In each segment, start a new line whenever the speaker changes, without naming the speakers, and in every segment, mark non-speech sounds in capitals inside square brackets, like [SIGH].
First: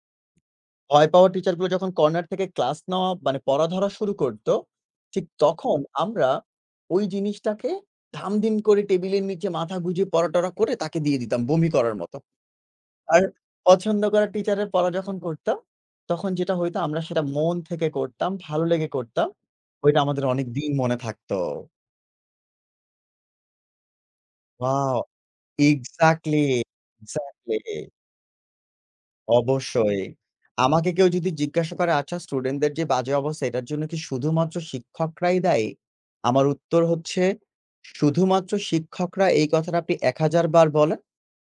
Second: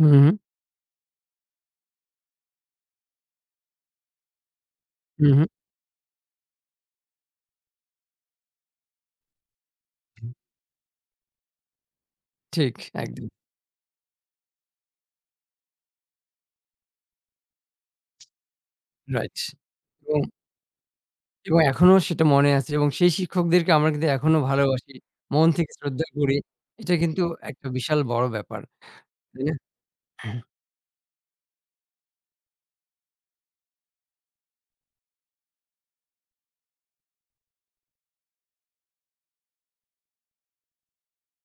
হুম।
ভয় পাওয়া teacher গুলো যখন corner থেকে class নেওয়া মানে পড়া ধরা শুরু করতো ঠিক
হু, হু।
তখন আমরা ওই জিনিসটাকে ধাম-ধিম করে টেবিলের নিচে মাথা গুঁজে পরা-টরা করে তাকে দিয়ে দিতাম বমি করার মতো।
ঠিক
আর
একদম।
পছন্দ করা teacher এর পড়া যখন পড়তাম, তখন যেটা হইতো আমরা সেটা মন থেকে করতাম, ভালো লেগে করতাম।
রাইট।
ওইটা আমাদের
উম
অনেকদিন মনে থাকতো।
এবং এখনও সেটা মনে আছে, এবং সেই শিক্ষকদেরকে আমরা কিন্তু এখনও ভালোবাসি,
Wow!
মন থেকে শ্রদ্ধা করি।
Exactly,
এটা কিন্তু একটা
exactly
বিশাল বড় ব্যাপার। তে
অবশ্যই। আমাকে কেউ যদি জিজ্ঞাসা করে, "আচ্ছা student দের যে বাজে অবস্থা এটার জন্য কি শুধুমাত্র শিক্ষকরাই দায়ী?" আমার উত্তর হচ্ছে শুধুমাত্র শিক্ষকরা এই কথাটা আপনি ১০০০ বার বলেন,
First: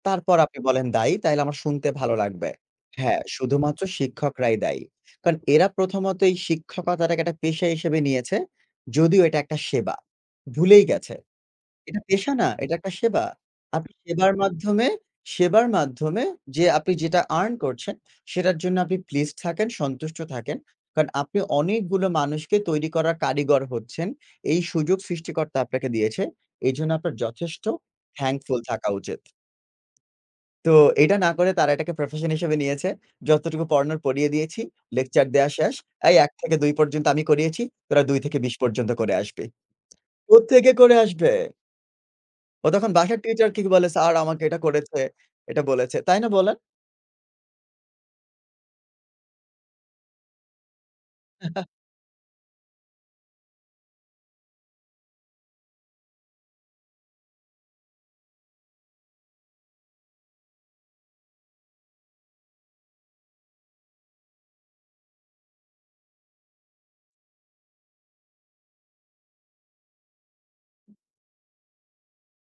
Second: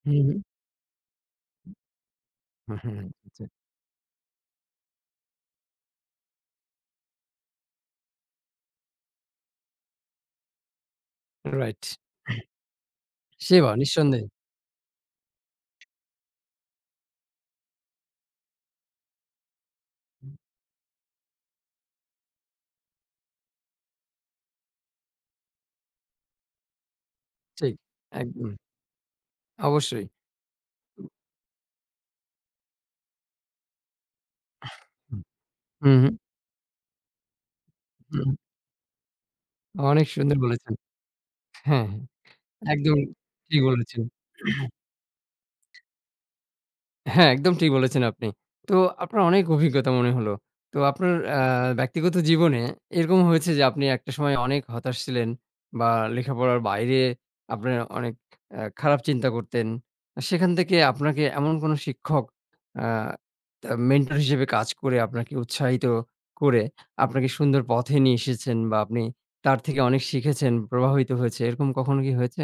হুম।
তারপর আপনি বলেন দায়ী, তাইলে আমার শুনতে ভালো লাগবে।
হু, হু,
হ্যাঁ,
জি।
শুধুমাত্র শিক্ষকরাই দায়ী। কারণ এরা প্রথমত এই শিক্ষকতাটাকে একটা পেশা হিসেবে নিয়েছে, যদিও এটা একটা সেবা। ভুলেই গেছে,
রাইট
এটা পেশা না এটা একটা সেবা।
[CLEARS THROAT] সিওর
আপনি
নিঃসন্দেহে।
সেবার মাধ্যমে সেবার মাধ্যমে যে আপনি যেটা earn করছেন, সেটার জন্য আপনি pleased থাকেন, সন্তুষ্ট থাকেন। কারণ আপনি অনেকগুলো মানুষকে তৈরি করার কারিগর হচ্ছেন, এই সুযোগ সৃষ্টিকর্তা আপনাকে দিয়েছে। এজন্য আপনার যথেষ্ট
ঠিক, একদম।
thankful থাকা উচিত।
অবশ্যই।
তো এইটা না করে তারা এটাকে profession হিসেবে নিয়েছে। যতটুকু পড়ানোর পড়িয়ে দিয়েছি,
হু,
lecture দেওয়া শেষ।
হুম। হুম।
এই ১ থেকে ২ পর্যন্ত আমি করিয়েছি। তোরা ২
হুম।
থেকে ২০ পর্যন্ত করে আসবি।
অনেক সুন্দর
কোত্থেকে
বলেছেন।
করে আসবে?
হ্যাঁ, হ্যাঁ।
ও তখন
একদম
বাসার teacher কে
ঠিক
কি বলে,
বলেছেন।
"স্যার আমাকে এটা
[CLEARS THROAT]
করেছে, এটা বলেছে।" তাই না বলেন?
হ্যাঁ, একদম ঠিক বলেছেন আপনি। তো আপনার অনেক অভিজ্ঞতা মনে হলো। তো আপনার অ্যা
[CHUCKLES]
ব্যক্তিগত জীবনে এরকম হয়েছে যে আপনি একটা সময়ে অনেক হতাশ ছিলেন, বা লেখাপড়ার বাইরে আপনার অনেক অ্যা খারাপ চিন্তা করতেন। অ্যা সেখান থেকে আপনাকে এমন কোন শিক্ষক অ্যা তা মেন্টর হিসেবে কাজ করে আপনাকে উৎসাহিত করে, আপনাকে সুন্দর পথে নিয়ে এসেছেন? বা আপনি তার থেকে অনেক শিখেছেন, প্রভাবিত হয়েছে এরকম কখনো কি হয়েছে?